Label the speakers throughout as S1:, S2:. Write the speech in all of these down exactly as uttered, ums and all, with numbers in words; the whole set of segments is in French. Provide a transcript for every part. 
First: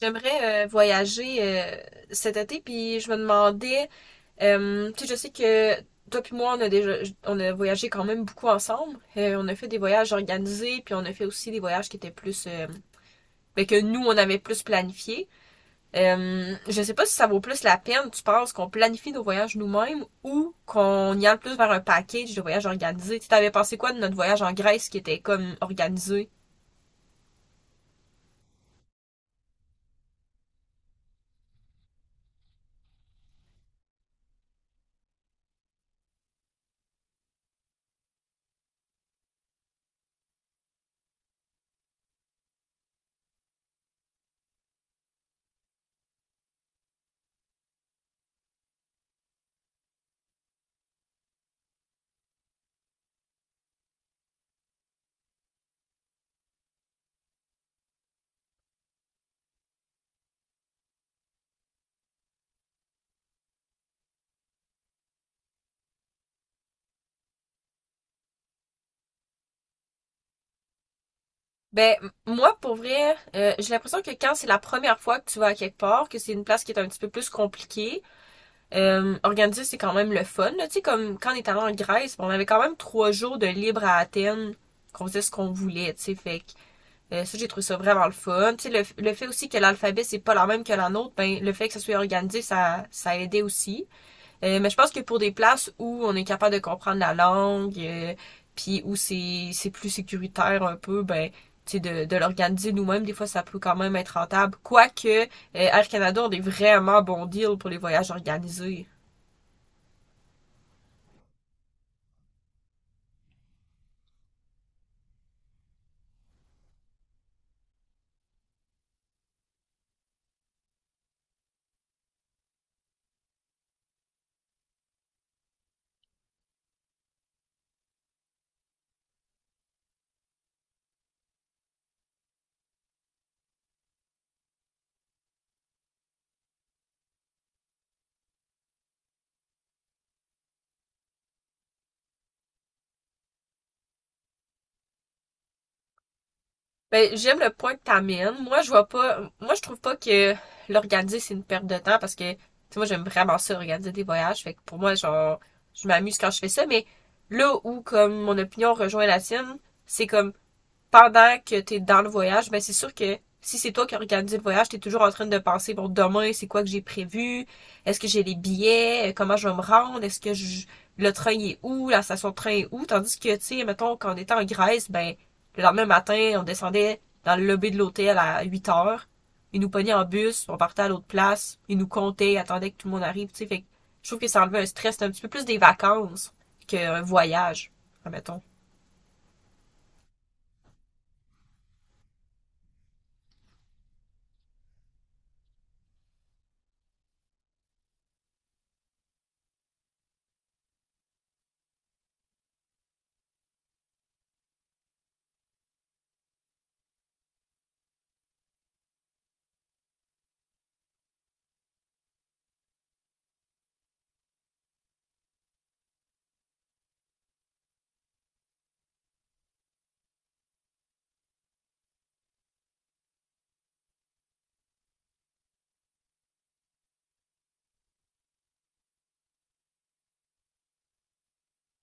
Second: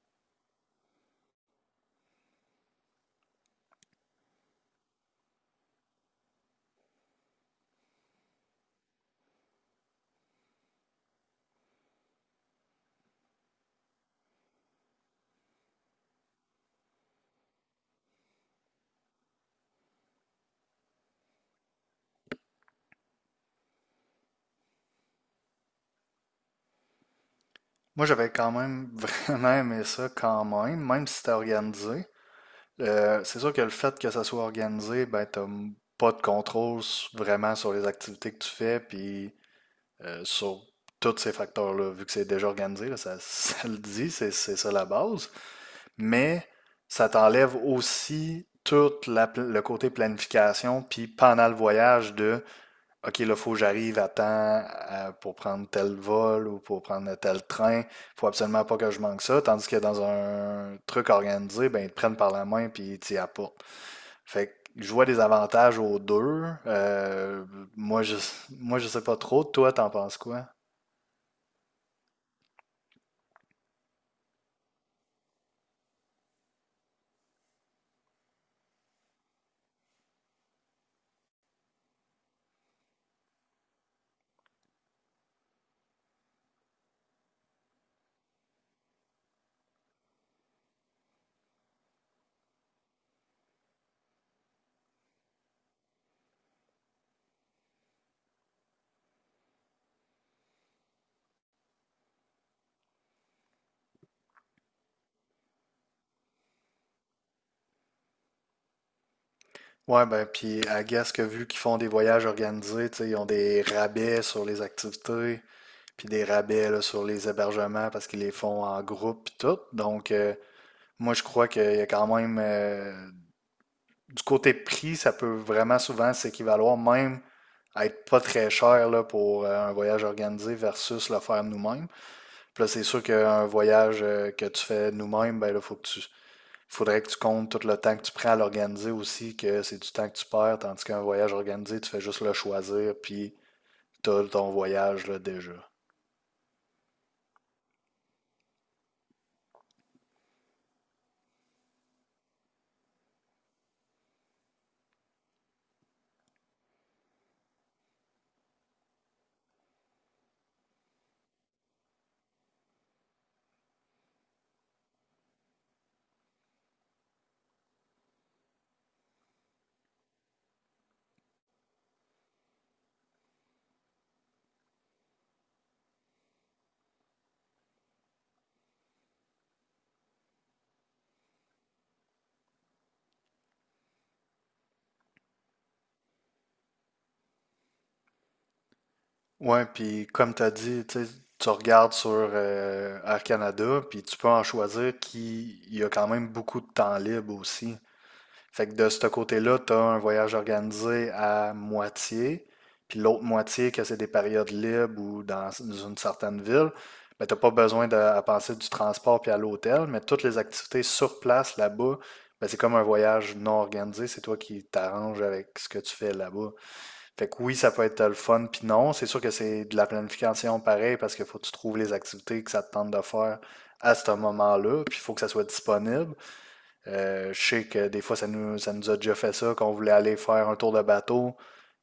S1: J'aimerais euh, voyager euh, cet été, puis je me demandais, euh, tu sais, je sais que toi puis moi, on a déjà, on a voyagé quand même beaucoup ensemble. Euh, on a fait des voyages organisés, puis on a fait aussi des voyages qui étaient plus, euh, ben, que nous, on avait plus planifié. Euh, je sais pas si ça vaut plus la peine, tu penses, qu'on planifie nos voyages nous-mêmes ou qu'on y aille plus vers un package de voyages organisés. Tu t'avais pensé quoi de notre voyage en Grèce qui était comme organisé?
S2: Moi, j'avais quand même vraiment aimé ça quand même, même si c'était organisé. Euh, c'est sûr que le fait que ça soit organisé, ben, t'as m- pas de contrôle s- vraiment sur les activités que tu fais, puis euh, sur tous ces facteurs-là, vu que c'est déjà organisé, là, ça, ça le dit, c'est c'est ça la base. Mais ça t'enlève aussi tout la pl- le côté planification, puis pendant le voyage de OK, là, il faut que j'arrive à temps à- pour prendre tel vol ou pour prendre tel train. Faut absolument pas que je manque ça. Tandis que dans un truc organisé, ben, ils te prennent par la main puis ils t'y apportent. Fait que je vois des avantages aux deux. Euh, moi, je, moi, je sais pas trop. Toi, t'en penses quoi?
S1: Ben, moi, pour vrai, euh, j'ai l'impression que quand c'est la première fois que tu vas à quelque part, que c'est une place qui est un petit peu plus compliquée, euh, organiser, c'est quand même le fun, là. Tu sais, comme quand on est allé en Grèce, bon, on avait quand même trois jours de libre à Athènes, qu'on faisait ce qu'on voulait, tu sais, fait que euh, ça, j'ai trouvé ça vraiment le fun. Tu sais, le, le fait aussi que l'alphabet, c'est pas la même que la nôtre, ben, le fait que ça soit organisé, ça, ça aidait aussi. Euh, mais je pense que pour des places où on est capable de comprendre la langue, euh, puis où c'est c'est plus sécuritaire un peu, ben tu sais, de, de l'organiser nous-mêmes, des fois ça peut quand même être rentable. Quoique euh, Air Canada, on est vraiment bon deal pour les voyages organisés.
S2: Ouais, ben, puis à guess que vu qu'ils font des voyages organisés, tu sais, ils ont des rabais sur les activités, puis des rabais là, sur les hébergements parce qu'ils les font en groupe, puis tout. Donc, euh, moi, je crois qu'il y a quand même, euh, du côté prix, ça peut vraiment souvent s'équivaloir même à être pas très cher là, pour euh, un voyage organisé versus le faire nous-mêmes. Puis là, c'est sûr qu'un voyage euh, que tu fais nous-mêmes, ben là, faut que tu, faudrait que tu comptes tout le temps que tu prends à l'organiser aussi, que c'est du temps que tu perds, tandis qu'un voyage organisé, tu fais juste le choisir, puis t'as ton voyage là, déjà.
S1: Ben, j'aime le point que t'amènes. Moi, je vois pas, moi, je trouve pas que l'organiser, c'est une perte de temps parce que, tu sais, moi, j'aime vraiment ça, organiser des voyages. Fait que pour moi, genre, je m'amuse quand je fais ça, mais là où, comme, mon opinion rejoint la tienne, c'est comme, pendant que t'es dans le voyage, ben c'est sûr que si c'est toi qui as organisé le voyage, t'es toujours en train de penser, bon, demain, c'est quoi que j'ai prévu? Est-ce que j'ai les billets? Comment je vais me rendre? Est-ce que je- le train est où? La station de train est où? Tandis que, tu sais, mettons, quand on était en Grèce, ben, le lendemain matin, on descendait dans le lobby de l'hôtel à huit heures. Ils nous pognaient en bus, on partait à l'autre place, ils nous comptaient, attendaient que tout le monde arrive, tu sais. Fait que je trouve que ça enlevait un stress, c'est un petit peu plus des vacances qu'un voyage, admettons.
S2: Ouais, puis comme tu as dit, tu sais, tu regardes sur euh, Air Canada, puis tu peux en choisir qui il y a quand même beaucoup de temps libre aussi. Fait que de ce côté-là, tu as un voyage organisé à moitié, puis l'autre moitié, que c'est des périodes libres ou dans une certaine ville, ben t'as pas besoin de à penser du transport puis à l'hôtel, mais toutes les activités sur place là-bas, ben, c'est comme un voyage non organisé, c'est toi qui t'arranges avec ce que tu fais là-bas. Fait que oui, ça peut être le fun, puis non. C'est sûr que c'est de la planification pareil parce qu'il faut que tu trouves les activités que ça te tente de faire à ce moment-là, puis il faut que ça soit disponible. Euh, je sais que des fois, ça nous, ça nous a déjà fait ça, qu'on voulait aller faire un tour de bateau.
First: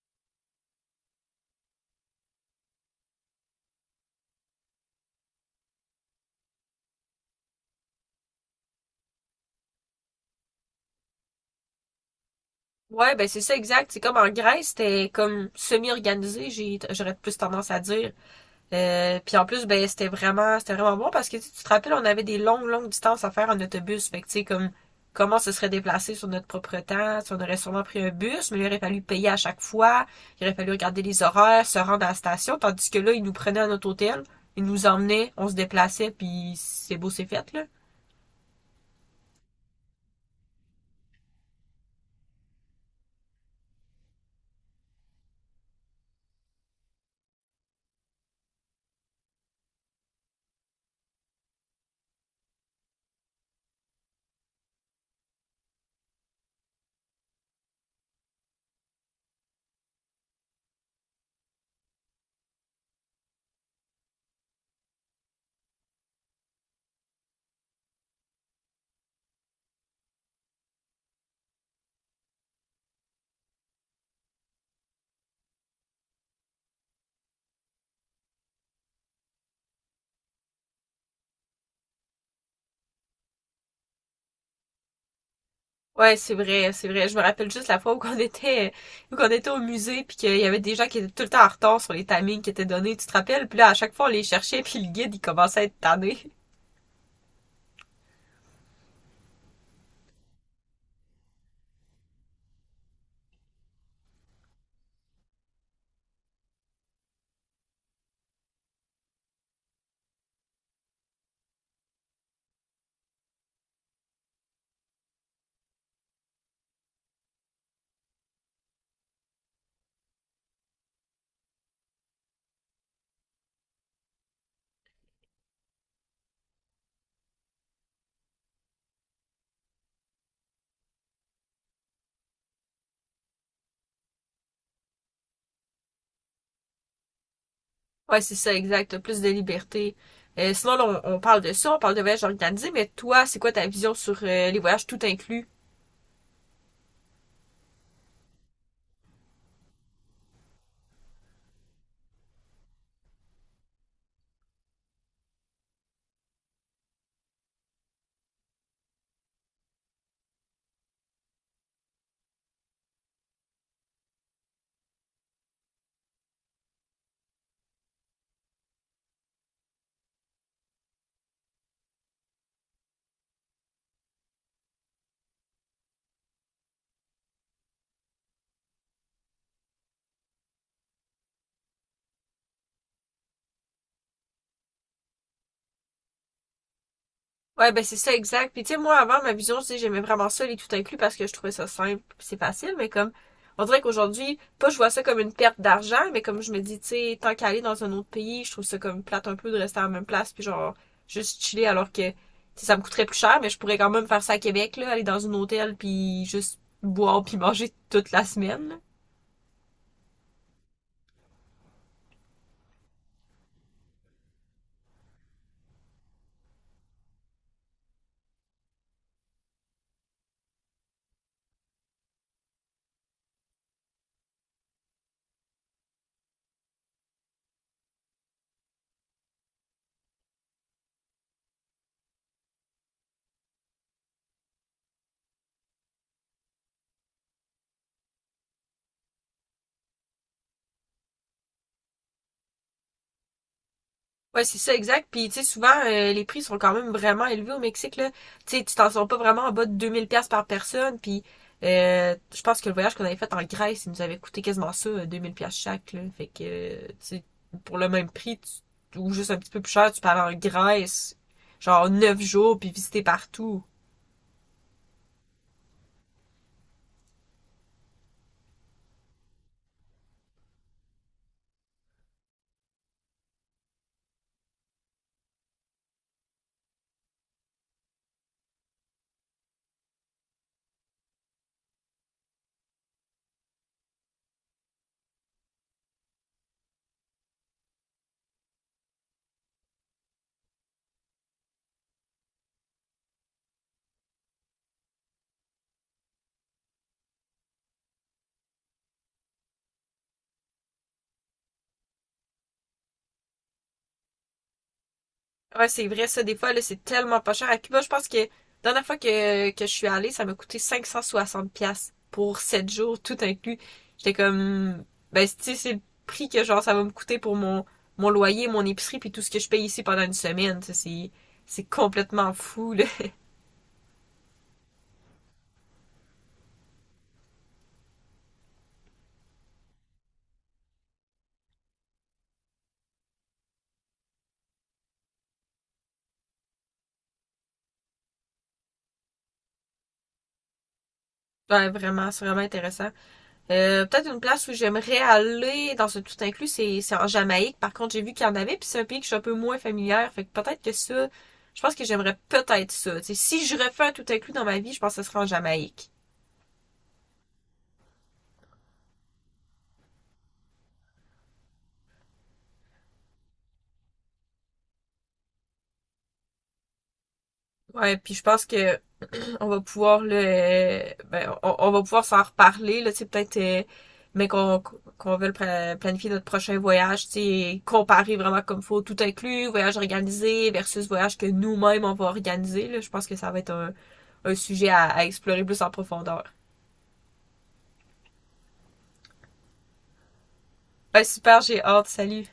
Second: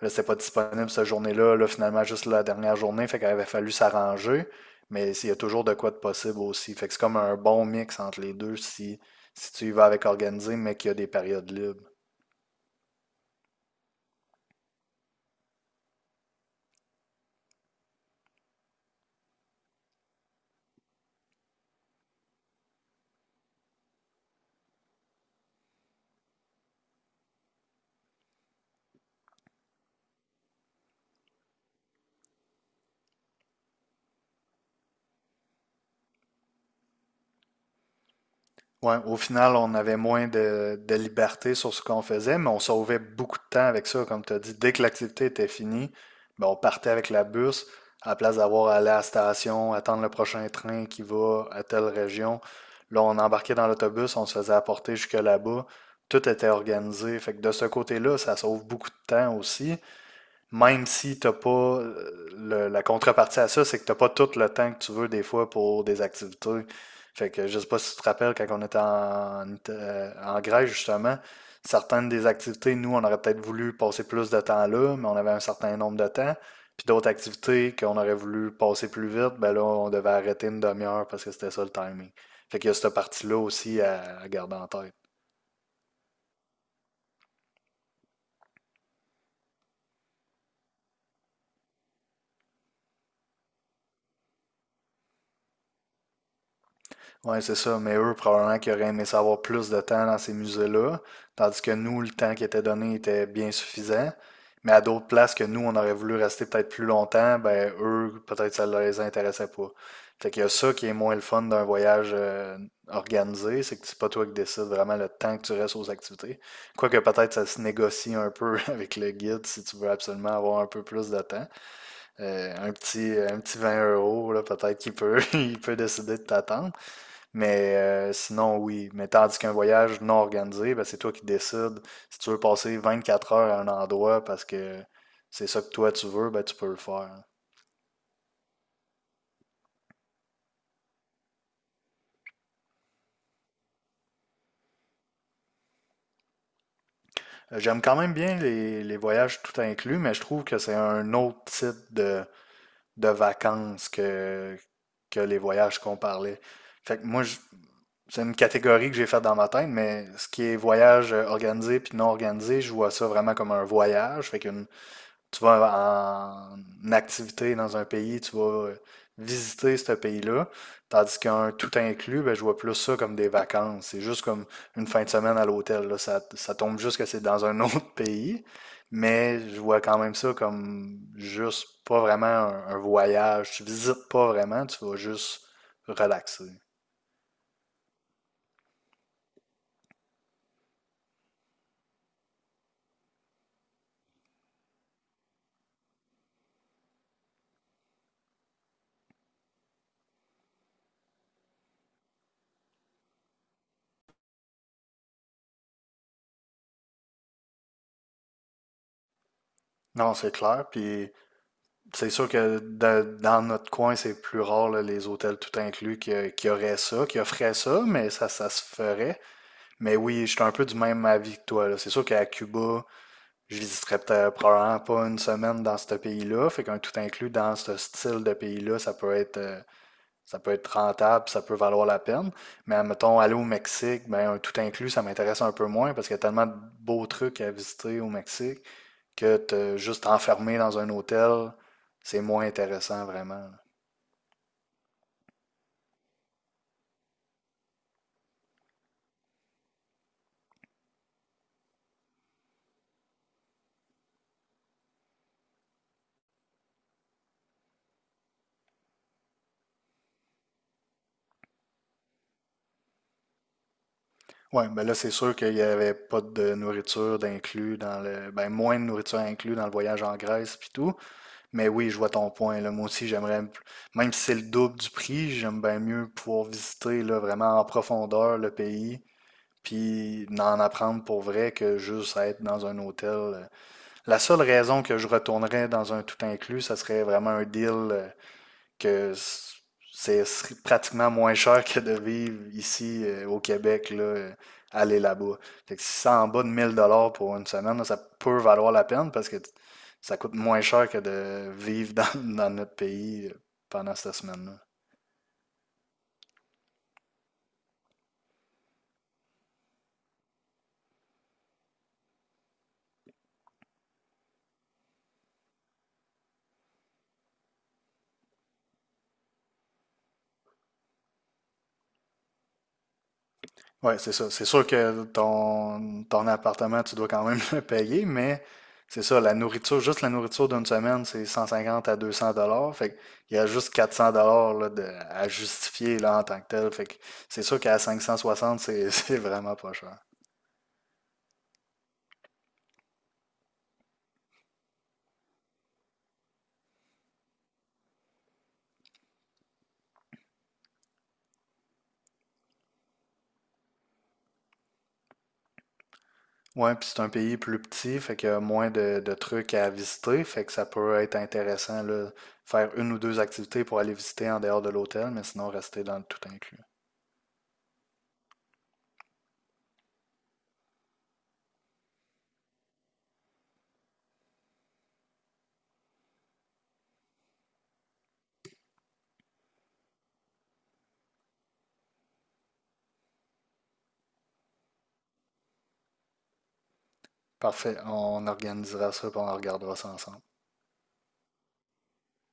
S2: Là, c'était pas disponible cette journée-là. Là, finalement, juste la dernière journée, fait qu'il avait fallu s'arranger. Mais il y a toujours de quoi de possible aussi. Fait que c'est comme un bon mix entre les deux si, si tu y vas avec organisé, mais qu'il y a des périodes libres.
S1: Ouais, ben c'est ça, exact. C'est comme en Grèce, c'était comme semi-organisé, j'ai j'aurais plus tendance à dire. Euh, puis en plus, ben c'était vraiment c'était vraiment bon parce que tu sais, tu te rappelles, on avait des longues, longues distances à faire en autobus. Fait que tu sais, comme comment se serait déplacé sur notre propre temps, tu sais, on aurait sûrement pris un bus, mais il aurait fallu payer à chaque fois, il aurait fallu regarder les horaires, se rendre à la station, tandis que là, ils nous prenaient à notre hôtel, ils nous emmenaient, on se déplaçait, puis c'est beau, c'est fait, là.
S2: Ouais, au final, on avait moins de, de liberté sur ce qu'on faisait, mais on sauvait beaucoup de temps avec ça, comme tu as dit. Dès que l'activité était finie, ben, on partait avec la bus, à la place d'avoir à aller à la station, attendre le prochain train qui va à telle région. Là, on embarquait dans l'autobus, on se faisait apporter jusque là-bas. Tout était organisé. Fait que de ce côté-là, ça sauve beaucoup de temps aussi même si t'as pas euh, le- la contrepartie à ça, c'est que t'as pas tout le temps que tu veux des fois pour des activités. Fait que je sais pas si tu te rappelles quand on était en, Ita- euh, en Grèce justement, certaines des activités, nous, on aurait peut-être voulu passer plus de temps là, mais on avait un certain nombre de temps. Puis d'autres activités qu'on aurait voulu passer plus vite, ben là, on devait arrêter une demi-heure parce que c'était ça le timing. Fait qu'il y a cette partie-là aussi à à garder en tête.
S1: Ouais, c'est vrai, c'est vrai. Je me rappelle juste la fois où qu'on était, où qu'on était au musée, puis qu'il y avait des gens qui étaient tout le temps en retard sur les timings qui étaient donnés, tu te rappelles? Puis là, à chaque fois, on les cherchait, puis le guide, il commençait à être tanné.
S2: Ouais, c'est ça. Mais eux, probablement qu'ils auraient aimé savoir plus de temps dans ces musées-là, tandis que nous, le temps qui était donné était bien suffisant. Mais à d'autres places que nous, on aurait voulu rester peut-être plus longtemps, ben eux, peut-être ça les intéressait pas. Fait qu'il y a ça qui est moins le fun d'un voyage euh, organisé, c'est que c'est pas toi qui décides vraiment le temps que tu restes aux activités. Quoique peut-être ça se négocie un peu avec le guide si tu veux absolument avoir un peu plus de temps. Euh, un petit, un petit vingt euros, là, peut-être qu'il peut, il peut décider de t'attendre. Mais euh, sinon, oui. Mais tandis qu'un voyage non organisé, ben, c'est toi qui décides. Si tu veux passer vingt-quatre heures à un endroit parce que c'est ça que toi tu veux, ben, tu peux le faire.
S1: Ouais, c'est ça, exact. T'as plus de liberté. Euh, sinon, là, on, on parle de ça, on parle de voyage organisé, mais toi, c'est quoi ta vision sur euh, les voyages tout inclus?
S2: Euh, J'aime quand même bien les, les voyages tout inclus, mais je trouve que c'est un autre type de, de vacances que, que les voyages qu'on parlait. Fait que moi, je- c'est une catégorie que j'ai faite dans ma tête, mais ce qui est voyage euh, organisé puis non organisé, je vois ça vraiment comme un voyage. Fait qu'une tu vas en activité dans un pays, tu vas euh, visiter ce pays-là. Tandis qu'un tout inclus, ben, je vois plus ça comme des vacances. C'est juste comme une fin de semaine à l'hôtel. Là. Ça, ça tombe juste que c'est dans un autre pays, mais je vois quand même ça comme juste pas vraiment un, un voyage. Tu visites pas vraiment, tu vas juste relaxer.
S1: Ouais, ben c'est ça, exact. Puis tu sais, moi, avant, ma vision, tu sais, j'aimais vraiment ça, les tout inclus, parce que je trouvais ça simple, puis c'est facile, mais comme, on dirait qu'aujourd'hui, pas je vois ça comme une perte d'argent, mais comme je me dis, tu sais, tant qu'à aller dans un autre pays, je trouve ça comme plate un peu de rester à la même place, puis genre, juste chiller, alors que, tu sais, ça me coûterait plus cher, mais je pourrais quand même faire ça à Québec, là, aller dans un hôtel, puis juste boire, puis manger toute la semaine, là.
S2: Non, c'est clair. Puis c'est sûr que de- dans notre coin, c'est plus rare, là, les hôtels tout inclus qui, qui auraient ça, qui offraient ça, mais ça, ça se ferait. Mais oui, je suis un peu du même avis que toi, là. C'est sûr qu'à Cuba, je visiterais peut-être probablement pas une semaine dans ce pays-là. Fait qu'un tout inclus dans ce style de pays-là, ça peut être, euh, ça peut être rentable, ça peut valoir la peine. Mais mettons, aller au Mexique, ben, un tout inclus, ça m'intéresse un peu moins parce qu'il y a tellement de beaux trucs à visiter au Mexique que te juste enfermé dans un hôtel, c'est moins intéressant vraiment.
S1: Ouais, c'est ça, exact. Puis, tu sais, souvent, euh, les prix sont quand même vraiment élevés au Mexique, là. Tu sais, tu t'en sors pas vraiment en bas de deux mille pièces par personne. Puis, euh, je pense que le voyage qu'on avait fait en Grèce, il nous avait coûté quasiment ça, euh, deux mille pièces chaque, là. Fait que, euh, tu sais, pour le même prix, tu- ou juste un petit peu plus cher, tu peux aller en Grèce, genre neuf jours, puis visiter partout.
S2: Oui, ben là, c'est sûr qu'il n'y avait pas de nourriture d'inclus dans le. Ben, moins de nourriture inclus dans le voyage en Grèce puis tout. Mais oui, je vois ton point. Là. Moi aussi, j'aimerais. m- même si c'est le double du prix, j'aime bien mieux pouvoir visiter là, vraiment en profondeur le pays puis en apprendre pour vrai que juste être dans un hôtel. euh. La seule raison que je retournerais dans un tout inclus, ça serait vraiment un deal euh, que c'est pratiquement moins cher que de vivre ici euh, au Québec, là, euh, aller là-bas. Fait que si c'est en bas de mille dollars pour une semaine, là, ça peut valoir la peine parce que ça coûte moins cher que de vivre dans, dans notre pays euh, pendant cette semaine-là.
S1: Ouais, c'est vrai, ça, des fois, là, c'est tellement pas cher. À Cuba, je pense que, la dernière fois que, que je suis allée, ça m'a coûté cinq cent soixante$ piastres pour sept jours, tout inclus. J'étais comme, ben, tu sais, c'est le prix que, genre, ça va me coûter pour mon, mon loyer, mon épicerie, puis tout ce que je paye ici pendant une semaine. Ça, C'est, c'est complètement fou, là.
S2: Ouais, c'est ça. C'est sûr que ton, ton appartement, tu dois quand même le payer, mais c'est ça, la nourriture, juste la nourriture d'une semaine, c'est cent cinquante à deux cents dollars. Fait qu'il y a juste quatre cents dollars là, de- à justifier là, en tant que tel. Fait que c'est sûr qu'à cinq cent soixante, c'est c'est vraiment pas cher.
S1: Ouais, vraiment, c'est vraiment intéressant. Euh, peut-être une place où j'aimerais aller dans ce tout inclus, c'est, c'est en Jamaïque. Par contre, j'ai vu qu'il y en avait, puis c'est un pays que je suis un peu moins familière. Fait que peut-être que ça, je pense que j'aimerais peut-être ça. T'sais, si je refais un tout inclus dans ma vie, je pense que ce serait en Jamaïque.
S2: Ouais, puis c'est un pays plus petit, fait qu'il y a moins de, de trucs à visiter. Fait que ça peut être intéressant là, faire une ou deux activités pour aller visiter en dehors de l'hôtel, mais sinon rester dans le tout inclus.
S1: Ouais, puis je pense que on va pouvoir le, ben, on, on va pouvoir s'en reparler là, tu sais, peut-être, euh, mais qu'on qu'on veut planifier notre prochain voyage, tu sais, comparer vraiment comme faut, tout inclus, voyage organisé versus voyage que nous-mêmes on va organiser. Là, je pense que ça va être un, un sujet à, à explorer plus en profondeur.
S2: Parfait, on organisera ça puis on regardera ça ensemble.
S1: Ben, super, j'ai hâte. Salut.